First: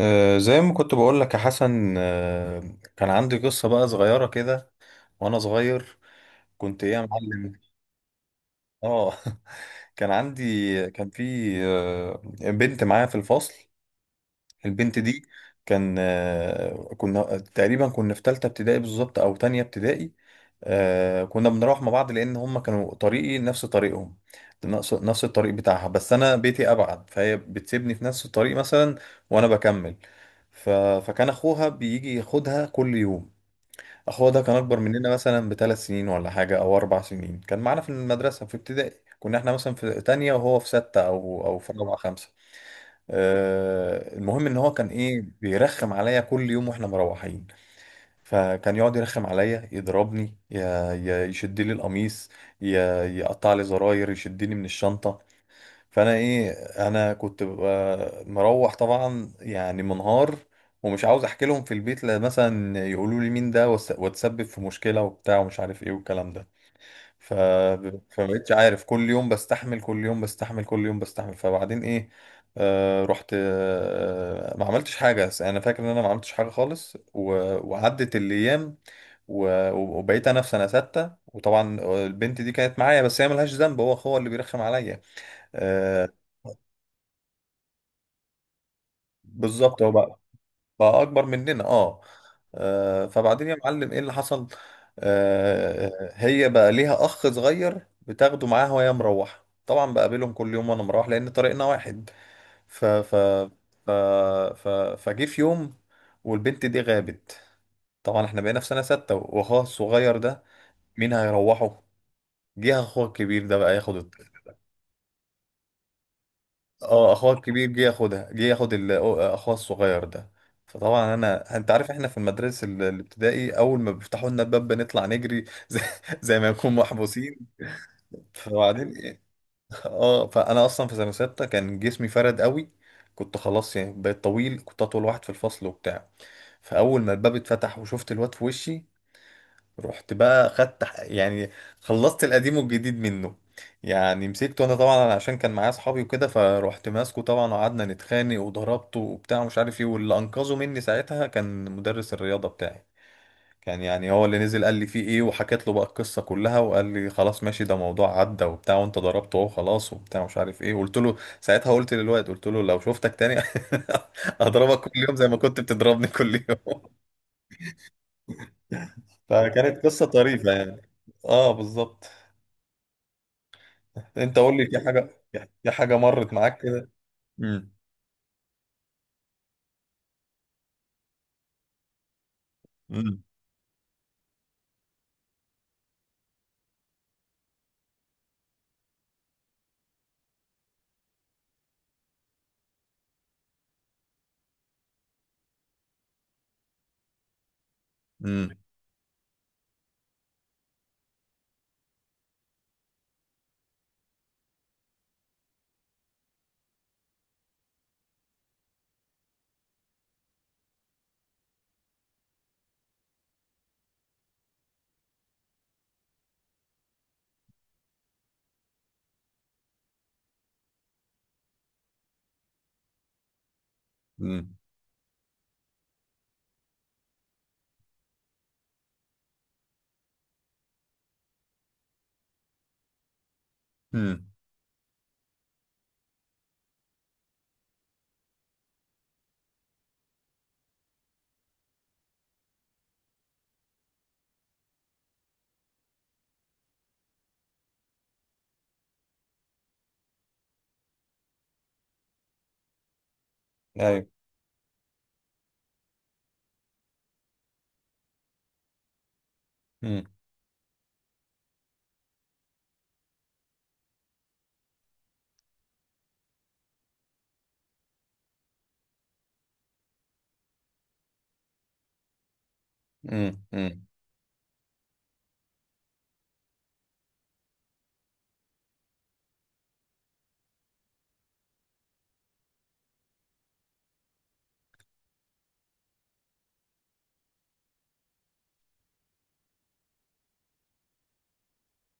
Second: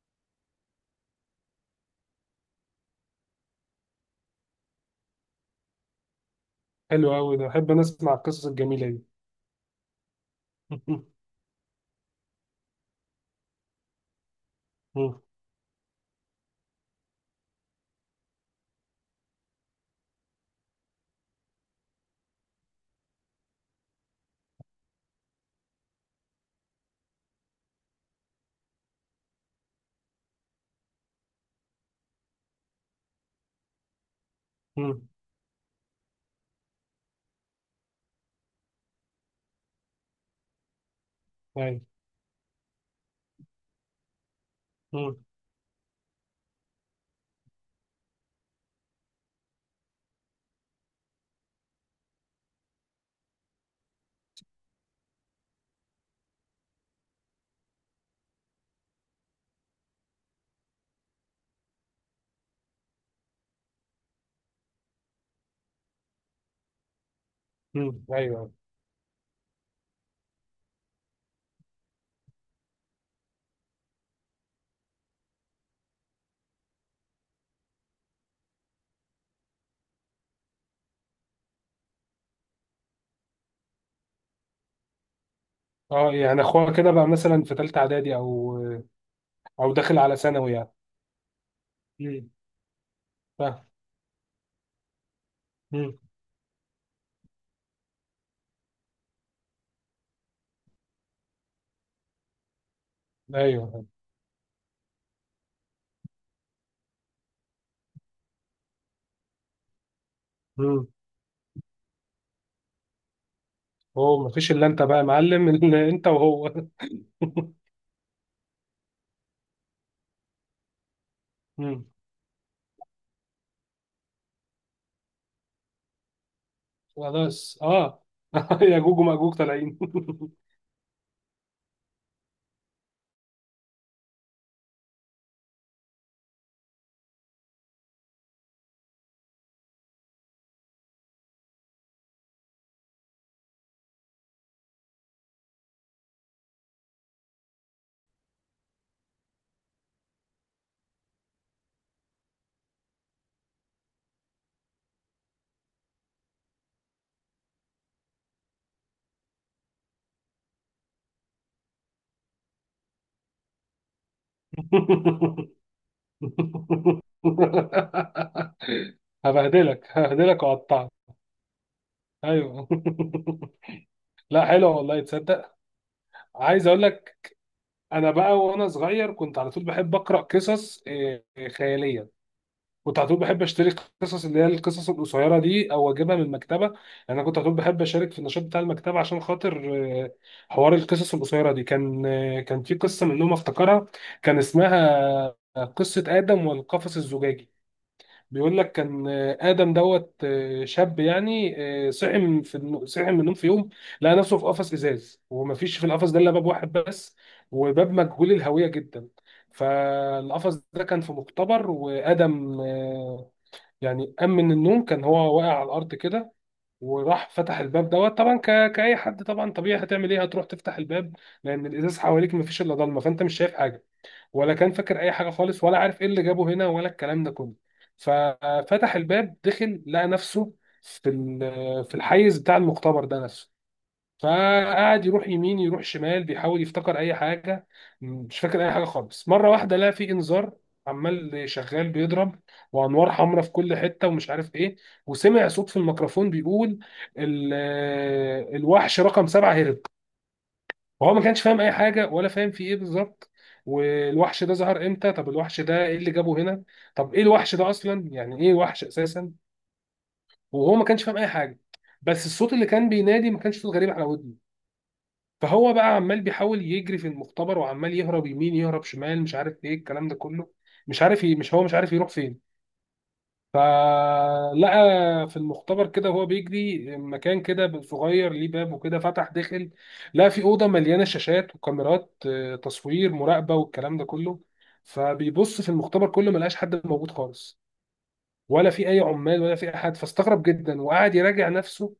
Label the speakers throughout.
Speaker 1: زي ما كنت بقول لك يا حسن، كان عندي قصة بقى صغيرة كده وأنا صغير. كنت إيه يا
Speaker 2: حلو قوي ده،
Speaker 1: معلم؟
Speaker 2: بحب انا اسمع القصص الجميله دي.
Speaker 1: آه. كان عندي
Speaker 2: مم.
Speaker 1: كان في آه، بنت معايا في الفصل. البنت
Speaker 2: مم.
Speaker 1: دي كان آه، كنا تقريبا في تالتة ابتدائي بالظبط أو تانية ابتدائي. كنا بنروح مع بعض لأن هما كانوا طريقي نفس طريقهم، نفس الطريق بتاعها، بس أنا بيتي أبعد فهي بتسيبني في نفس الطريق مثلا وأنا بكمل. ف... فكان أخوها بيجي ياخدها كل يوم. أخوها ده كان أكبر
Speaker 2: مم.
Speaker 1: مننا مثلا بـ3 سنين ولا حاجة أو 4 سنين، كان معانا في المدرسة في ابتدائي. كنا احنا مثلا في تانية وهو في ستة أو في
Speaker 2: ايوه.
Speaker 1: رابعة خمسة. المهم ان هو كان
Speaker 2: مم.
Speaker 1: ايه بيرخم عليا كل يوم واحنا مروحين، فكان يقعد يرخم عليا، يضربني، ي- يشد لي القميص، ي- يقطع لي زراير، يشدني من الشنطة. فانا ايه، انا كنت ببقى مروح طبعا يعني منهار، ومش عاوز احكي لهم في البيت لا مثلا يقولوا لي مين ده واتسبب في مشكلة وبتاع ومش عارف ايه والكلام ده. ف
Speaker 2: مم. ايوه.
Speaker 1: فمبقتش عارف، كل يوم بستحمل، كل يوم بستحمل، كل يوم بستحمل. فبعدين ايه؟ آه رحت، ما عملتش حاجة. انا فاكر ان انا ما عملتش حاجة خالص وعدت الايام. وبقيت انا في سنه سته، وطبعا البنت دي كانت معايا بس هي ملهاش ذنب، هو هو اللي بيرخم عليا. آه،
Speaker 2: اه، يعني اخوها كده بقى مثلا في ثالثه اعدادي او او
Speaker 1: بالظبط، هو
Speaker 2: داخل على
Speaker 1: بقى
Speaker 2: ثانوي يعني.
Speaker 1: بقى اكبر مننا. اه،
Speaker 2: مم.
Speaker 1: فبعدين يا
Speaker 2: فاهم.
Speaker 1: معلم ايه اللي حصل؟
Speaker 2: مم.
Speaker 1: هي بقى ليها اخ صغير بتاخده معاها وهي مروحه، طبعا بقابلهم كل يوم وانا مروح لان طريقنا واحد. ف ف
Speaker 2: ايوه.
Speaker 1: ف ف فجه في يوم والبنت دي غابت. طبعا احنا بقينا في سنه سته، واخوها الصغير ده
Speaker 2: مم.
Speaker 1: مين هيروحه؟ جه اخوها الكبير ده بقى ياخد،
Speaker 2: هو ما فيش الا انت بقى يا معلم؟ إلا انت وهو.
Speaker 1: اه، اخوها الكبير جه ياخدها، جه ياخد اخوها الصغير ده. فطبعا انا، انت
Speaker 2: مم.
Speaker 1: عارف احنا في المدرسه الابتدائي، اول ما بيفتحوا لنا الباب بنطلع نجري زي ما نكون محبوسين.
Speaker 2: خلاص اه. يا
Speaker 1: فبعدين
Speaker 2: جوج
Speaker 1: ايه؟
Speaker 2: وماجوج طالعين.
Speaker 1: اه، فانا اصلا في سنه سته كان جسمي فرد قوي، كنت خلاص يعني بقيت طويل، كنت اطول واحد في الفصل وبتاع. فاول ما الباب اتفتح وشفت الواد في وشي، رحت بقى خدت يعني خلصت القديم والجديد منه، يعني مسكته انا طبعا عشان كان معايا اصحابي وكده، فروحت ماسكه طبعا وقعدنا نتخانق وضربته وبتاع ومش عارف ايه. واللي انقذه مني ساعتها كان مدرس الرياضه بتاعي، كان يعني هو اللي نزل. قال لي فيه ايه، وحكيت له بقى القصه كلها، وقال لي خلاص ماشي، ده موضوع عدى وبتاع وانت ضربته اهو خلاص وبتاع مش عارف ايه. قلت له ساعتها، قلت للواد قلت له لو شفتك تاني اضربك كل يوم زي ما كنت بتضربني كل يوم. فكانت
Speaker 2: هبهدلك
Speaker 1: قصه
Speaker 2: هبهدلك
Speaker 1: طريفه يعني.
Speaker 2: واقطعك.
Speaker 1: اه بالظبط.
Speaker 2: ايوه.
Speaker 1: انت
Speaker 2: لا
Speaker 1: قول لي،
Speaker 2: حلو
Speaker 1: في
Speaker 2: والله،
Speaker 1: حاجه
Speaker 2: تصدق.
Speaker 1: في حاجه مرت معاك
Speaker 2: عايز اقول
Speaker 1: كده؟
Speaker 2: لك،
Speaker 1: امم.
Speaker 2: انا بقى وانا صغير كنت على طول بحب اقرا قصص خياليه. كنت على طول
Speaker 1: امم.
Speaker 2: بحب اشتري قصص اللي هي القصص القصيره دي او اجيبها من المكتبه يعني. انا كنت على طول بحب اشارك في النشاط بتاع المكتبه عشان خاطر آه، حوار القصص القصيره دي. كان كان في قصه منهم افتكرها، كان اسمها قصه ادم والقفص الزجاجي.
Speaker 1: امم.
Speaker 2: بيقول لك، كان آدم دوت شاب يعني، صحي من النوم في يوم، لقى نفسه في قفص إزاز، ومفيش في القفص ده إلا باب واحد بس، وباب مجهول الهوية جدا. فالقفص ده كان في مختبر، وآدم يعني قام من النوم، كان هو واقع على الأرض كده، وراح فتح الباب دوت طبعا، كأي حد طبعا طبيعي، هتعمل إيه؟ هتروح تفتح الباب، لأن الإزاز حواليك مفيش إلا ضلمة، فأنت مش شايف حاجة، ولا
Speaker 1: امم.
Speaker 2: كان فاكر اي حاجه خالص، ولا عارف ايه اللي جابه هنا، ولا الكلام ده كله. ففتح الباب دخل، لقى نفسه في في الحيز بتاع المختبر ده نفسه.
Speaker 1: امم.
Speaker 2: فقعد يروح يمين يروح شمال، بيحاول يفتكر اي حاجه، مش فاكر اي حاجه خالص. مره واحده لقى في انذار عمال شغال بيضرب، وانوار حمراء في كل حته، ومش عارف ايه. وسمع صوت في الميكروفون بيقول ال- الوحش رقم 7 هرب. وهو ما كانش فاهم اي حاجه، ولا فاهم في ايه بالظبط،
Speaker 1: ايوه.
Speaker 2: والوحش ده ظهر امتى؟ طب الوحش ده ايه اللي جابه هنا؟ طب ايه الوحش ده اصلا؟ يعني ايه وحش اساسا؟
Speaker 1: امم.
Speaker 2: وهو ما كانش فاهم اي حاجه، بس الصوت اللي كان بينادي ما كانش صوت غريب على ودني. فهو بقى عمال بيحاول يجري في المختبر، وعمال يهرب يمين يهرب شمال، مش عارف ايه الكلام ده كله، مش عارف مش عارف يروح فين.
Speaker 1: امم. امم.
Speaker 2: فلقى في المختبر كده وهو بيجري مكان كده صغير ليه باب وكده، فتح دخل، لقى في أوضة مليانة شاشات وكاميرات تصوير مراقبة والكلام ده كله. فبيبص في المختبر كله، ملقاش حد موجود خالص، ولا في أي عمال، ولا في أحد. فاستغرب جدا وقعد يراجع نفسه:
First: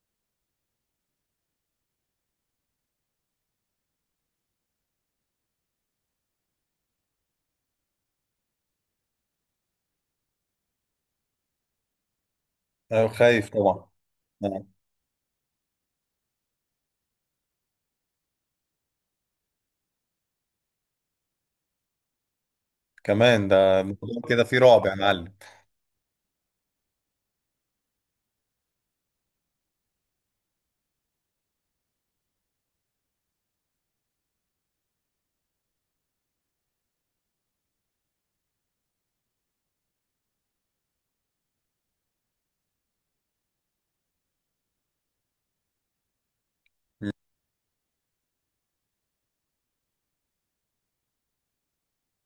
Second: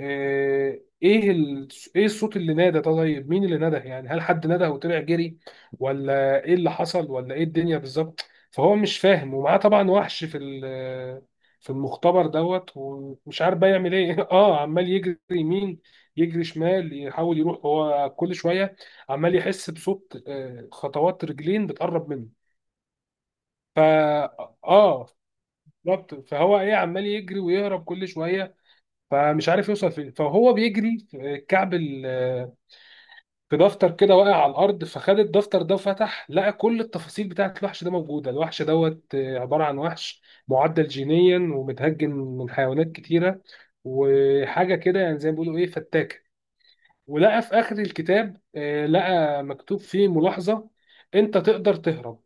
Speaker 2: آه، ايه ال... ايه الصوت اللي نادى؟ طيب مين اللي نادى يعني؟ هل حد نادى وطلع جري؟ ولا ايه اللي حصل؟ ولا ايه الدنيا بالظبط؟ فهو مش فاهم، ومعاه طبعا وحش في في المختبر دوت،
Speaker 1: ايوه،
Speaker 2: ومش
Speaker 1: خايف
Speaker 2: عارف بقى
Speaker 1: طبعا.
Speaker 2: يعمل ايه. اه،
Speaker 1: نعم.
Speaker 2: عمال يجري يمين يجري شمال، يحاول يروح هو كل شويه. عمال يحس بصوت خطوات رجلين بتقرب منه.
Speaker 1: كمان ده
Speaker 2: فا
Speaker 1: الموضوع كده فيه رعب يا
Speaker 2: اه
Speaker 1: معلم.
Speaker 2: بالظبط. فهو ايه، عمال يجري ويهرب كل شويه، فمش عارف يوصل فين. فهو بيجري في الكعب في دفتر كده واقع على الارض، فخد الدفتر ده وفتح، لقى كل التفاصيل بتاعت الوحش ده موجوده. الوحش دوت عباره عن وحش معدل جينيا ومتهجن من حيوانات كتيره، وحاجه كده يعني زي ما بيقولوا ايه، فتاكه. ولقى في اخر الكتاب لقى مكتوب فيه ملاحظه: انت تقدر تهرب،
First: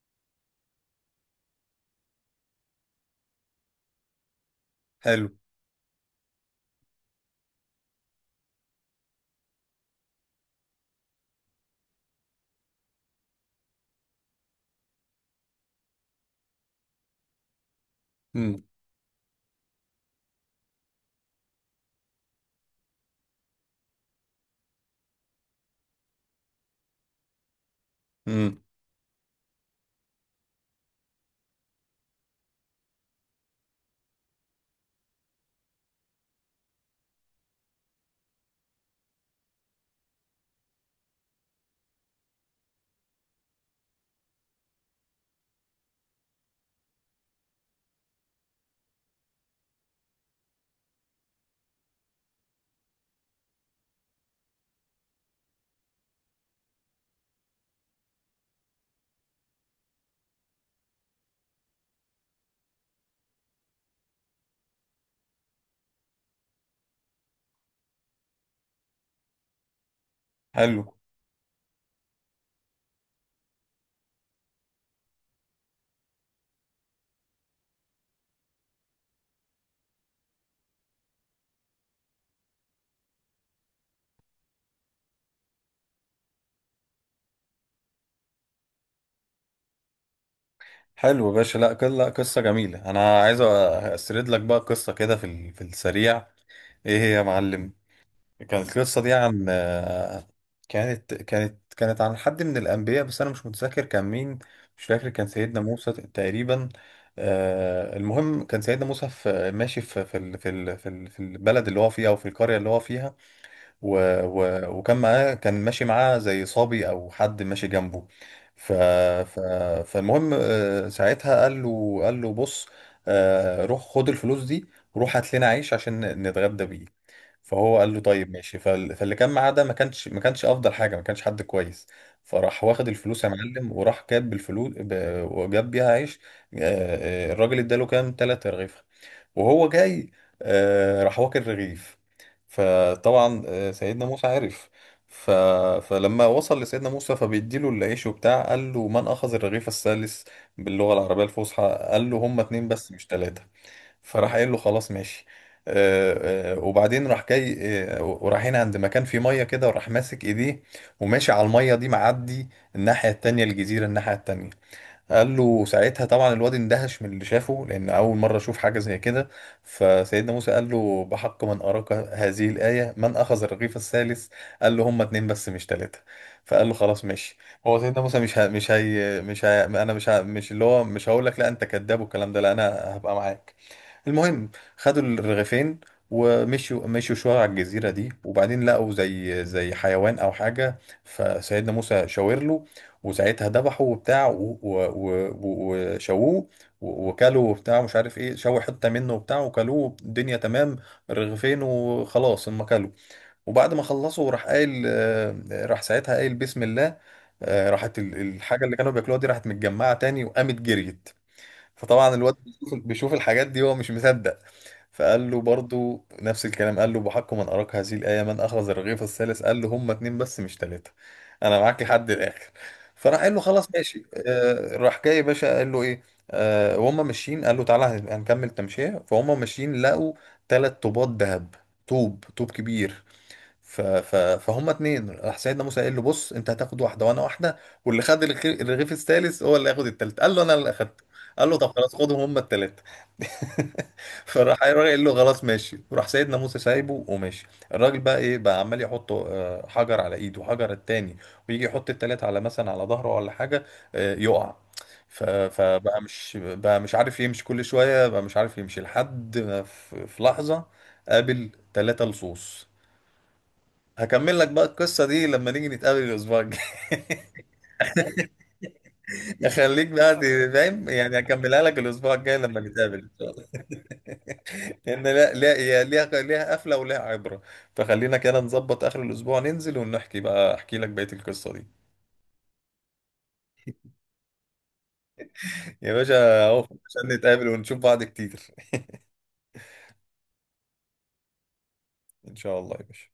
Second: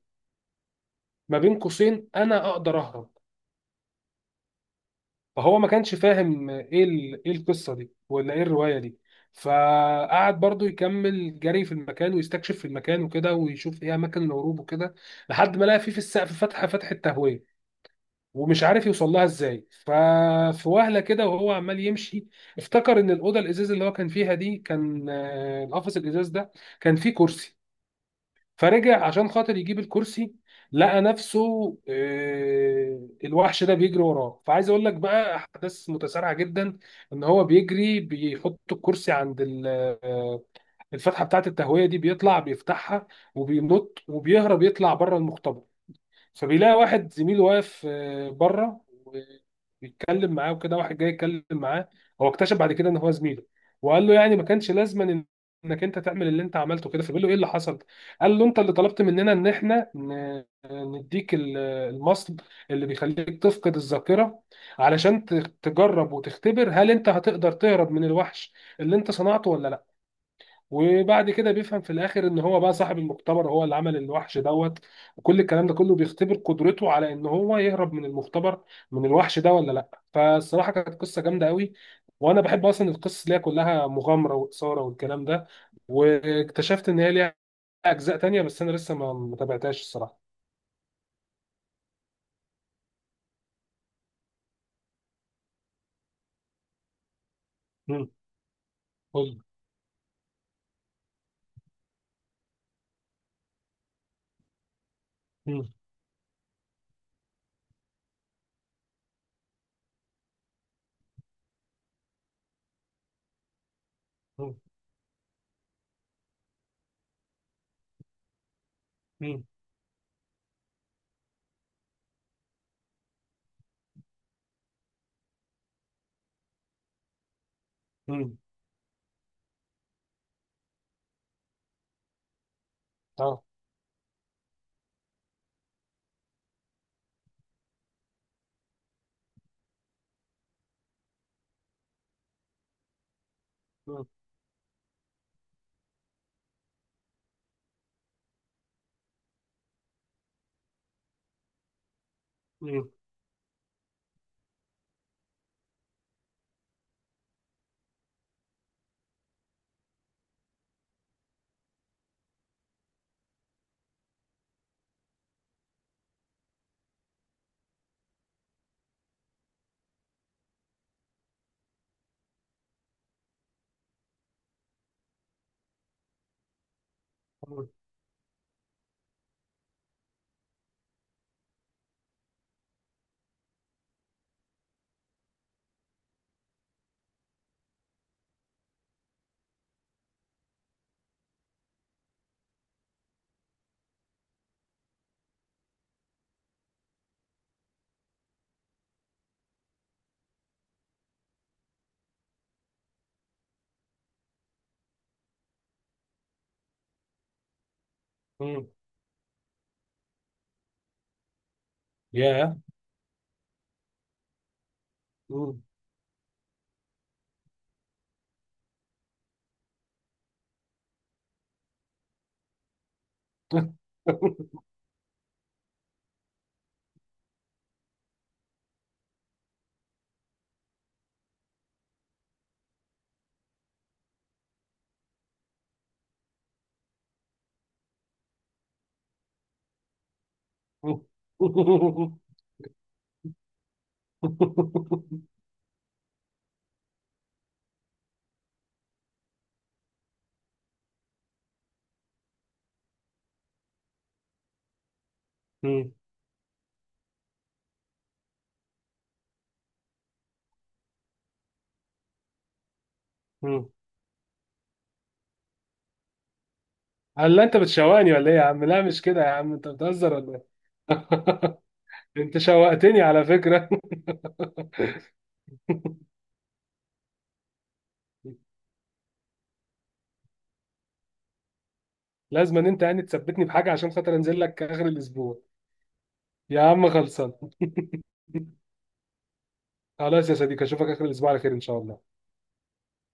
Speaker 2: ما بين قوسين: انا اقدر اهرب.
Speaker 1: حلو.
Speaker 2: فهو ما كانش فاهم ايه ايه القصه دي ولا ايه الروايه دي. فقعد برضو يكمل جري في المكان، ويستكشف في المكان وكده، ويشوف ايه اماكن الهروب وكده، لحد ما لقى فيه في السقف فتحه، فتحه تهويه، ومش
Speaker 1: امم.
Speaker 2: عارف يوصل لها ازاي. ففي وهله كده وهو عمال يمشي، افتكر ان الاوضه الازاز اللي هو كان فيها دي، كان القفص الازاز ده كان فيه كرسي.
Speaker 1: امم.
Speaker 2: فرجع عشان خاطر يجيب الكرسي، لقى نفسه الوحش ده بيجري وراه. فعايز اقول لك بقى احداث متسارعه جدا، ان هو بيجري بيحط الكرسي عند آه، الفتحه بتاعه التهويه دي، بيطلع بيفتحها، وبينط وبيهرب، يطلع بره المختبر. فبيلاقي واحد زميله واقف بره، وبيتكلم معاه وكده، واحد جاي يتكلم معاه. هو اكتشف بعد كده ان هو زميله. وقال له يعني، ما كانش لازما انك انت تعمل اللي انت عملته كده. فبيقول له ايه اللي حصل، قال له: انت اللي طلبت مننا ان احنا نديك المصل اللي بيخليك تفقد الذاكره علشان تجرب وتختبر هل انت هتقدر تهرب من الوحش اللي انت صنعته ولا لا.
Speaker 1: حلو.
Speaker 2: وبعد كده بيفهم في الاخر ان هو بقى صاحب المختبر، هو اللي عمل الوحش دوت، وكل الكلام ده كله بيختبر قدرته على ان هو يهرب من المختبر، من الوحش ده ولا لا. فالصراحه كانت قصه جامده قوي. وانا بحب اصلا القصص اللي هي كلها مغامره واثاره والكلام ده. واكتشفت ان هي ليها اجزاء تانية، بس انا لسه ما تابعتهاش الصراحه.
Speaker 1: حلو يا باشا، لا، لا قصه جميله. انا عايز اسرد لك بقى قصه كده في في السريع. ايه هي يا معلم؟
Speaker 2: مم.
Speaker 1: كانت القصة دي
Speaker 2: قول.
Speaker 1: عن كانت عن حد من الأنبياء بس أنا مش متذكر كان مين. مش فاكر، كان سيدنا
Speaker 2: مم.
Speaker 1: موسى تقريبا. المهم كان سيدنا موسى في ماشي في البلد اللي هو فيها أو في القرية اللي هو فيها. و
Speaker 2: مم.
Speaker 1: و وكان معاه كان ماشي معاه زي صبي أو حد ماشي جنبه. ف ف
Speaker 2: مم.
Speaker 1: فالمهم ساعتها قال له بص، روح خد الفلوس دي وروح هات لنا عيش عشان نتغدى بيه. فهو قال له طيب
Speaker 2: مم.
Speaker 1: ماشي. فاللي كان معاه ده ما كانش افضل حاجه، ما كانش حد كويس. فراح واخد الفلوس يا
Speaker 2: اه.
Speaker 1: معلم وراح جاب بالفلوس وجاب بيها عيش. الراجل اداله كام تلات رغيف، وهو جاي راح واكل رغيف. فطبعا سيدنا
Speaker 2: مم.
Speaker 1: موسى عرف. ف... فلما وصل لسيدنا موسى فبيديله العيش وبتاع، قال له: من اخذ الرغيف الثالث؟ باللغه العربيه الفصحى. قال له هما اتنين
Speaker 2: مم.
Speaker 1: بس مش تلاته. فراح قايل له خلاص ماشي. وبعدين راح جاي، ورايحين عند مكان فيه ميه كده، وراح ماسك ايديه وماشي على الميه دي، معدي الناحيه التانية، الجزيره الناحيه التانية. قال له ساعتها، طبعا الواد اندهش من اللي شافه لان اول مره اشوف حاجه زي كده. فسيدنا موسى قال له: بحق من اراك هذه الايه، من اخذ الرغيف الثالث؟ قال له هما اتنين بس مش تلاته. فقال له خلاص ماشي.
Speaker 2: مم.
Speaker 1: هو سيدنا موسى مش ه... مش اللي هو مش هقول لك لا انت كذاب والكلام ده، لا، انا هبقى معاك. المهم، خدوا الرغيفين ومشوا، مشوا شوية على الجزيرة دي، وبعدين لقوا زي زي حيوان أو حاجة. فسيدنا موسى شاور له وساعتها ذبحه وبتاع وشووه، وكلوا وبتاع مش عارف ايه، شووا حتة منه وبتاع وكلوه، الدنيا تمام. الرغيفين وخلاص هم كلوا. وبعد ما خلصوا راح قايل راح ساعتها قايل بسم الله. راحت الحاجة
Speaker 2: مم.
Speaker 1: اللي كانوا بياكلوها دي راحت متجمعة تاني وقامت جريت. فطبعا الواد
Speaker 2: ياه.
Speaker 1: بيشوف الحاجات دي هو مش مصدق. فقال له
Speaker 2: مم.
Speaker 1: برضو نفس الكلام، قال له: بحق من أراك هذه الآية، من أخذ الرغيف الثالث؟ قال له هما اتنين بس مش تلاتة، أنا معاك لحد الآخر. فراح قال له خلاص ماشي. آه، راح جاي يا باشا قال له إيه؟ آه، وهم ماشيين قال له: تعالى هنكمل تمشية. فهم ماشيين لقوا تلات طوبات ذهب، طوب طوب كبير. فهم اتنين، راح سيدنا موسى قال له: بص، انت هتاخد واحده وانا واحده، واللي خد الرغيف الثالث هو اللي هياخد التالت. قال له انا اللي اخدته. قال له طب خلاص، خدهم هم التلاته. فراح الراجل قال له خلاص ماشي، وراح سيدنا موسى سايبه وماشي. الراجل بقى ايه، بقى عمال يحط حجر على ايده وحجر التاني، ويجي يحط التلاته على مثلا على ظهره ولا حاجه، يقع.
Speaker 2: مم.
Speaker 1: فبقى مش، بقى مش عارف يمشي، كل شويه بقى مش عارف يمشي لحد ما في لحظه قابل ثلاثة لصوص.
Speaker 2: مم.
Speaker 1: هكمل لك بقى القصة دي لما نيجي نتقابل الأسبوع الجاي.
Speaker 2: هل انت بتشوقني ولا ايه يا عم؟ لا مش كده يا عم، انت
Speaker 1: أخليك
Speaker 2: بتهزر
Speaker 1: بقى
Speaker 2: ولا ايه؟
Speaker 1: فاهم يعني، هكملها لك الأسبوع الجاي
Speaker 2: انت
Speaker 1: لما نتقابل
Speaker 2: شوقتني
Speaker 1: إن
Speaker 2: على
Speaker 1: شاء الله.
Speaker 2: فكرة.
Speaker 1: لأن، لا لا، هي ليها، ليها قفلة وليها عبرة. فخلينا كده نظبط آخر الأسبوع ننزل ونحكي بقى، أحكي لك بقية القصة دي.
Speaker 2: لازم ان انت يعني تثبتني بحاجة عشان خاطر انزل لك اخر الاسبوع.
Speaker 1: يا باشا أهو
Speaker 2: يا عم
Speaker 1: عشان
Speaker 2: خلصان.
Speaker 1: نتقابل ونشوف بعض كتير.
Speaker 2: خلاص يا صديقي، اشوفك اخر الاسبوع على خير ان شاء الله.
Speaker 1: إن شاء الله يا باشا.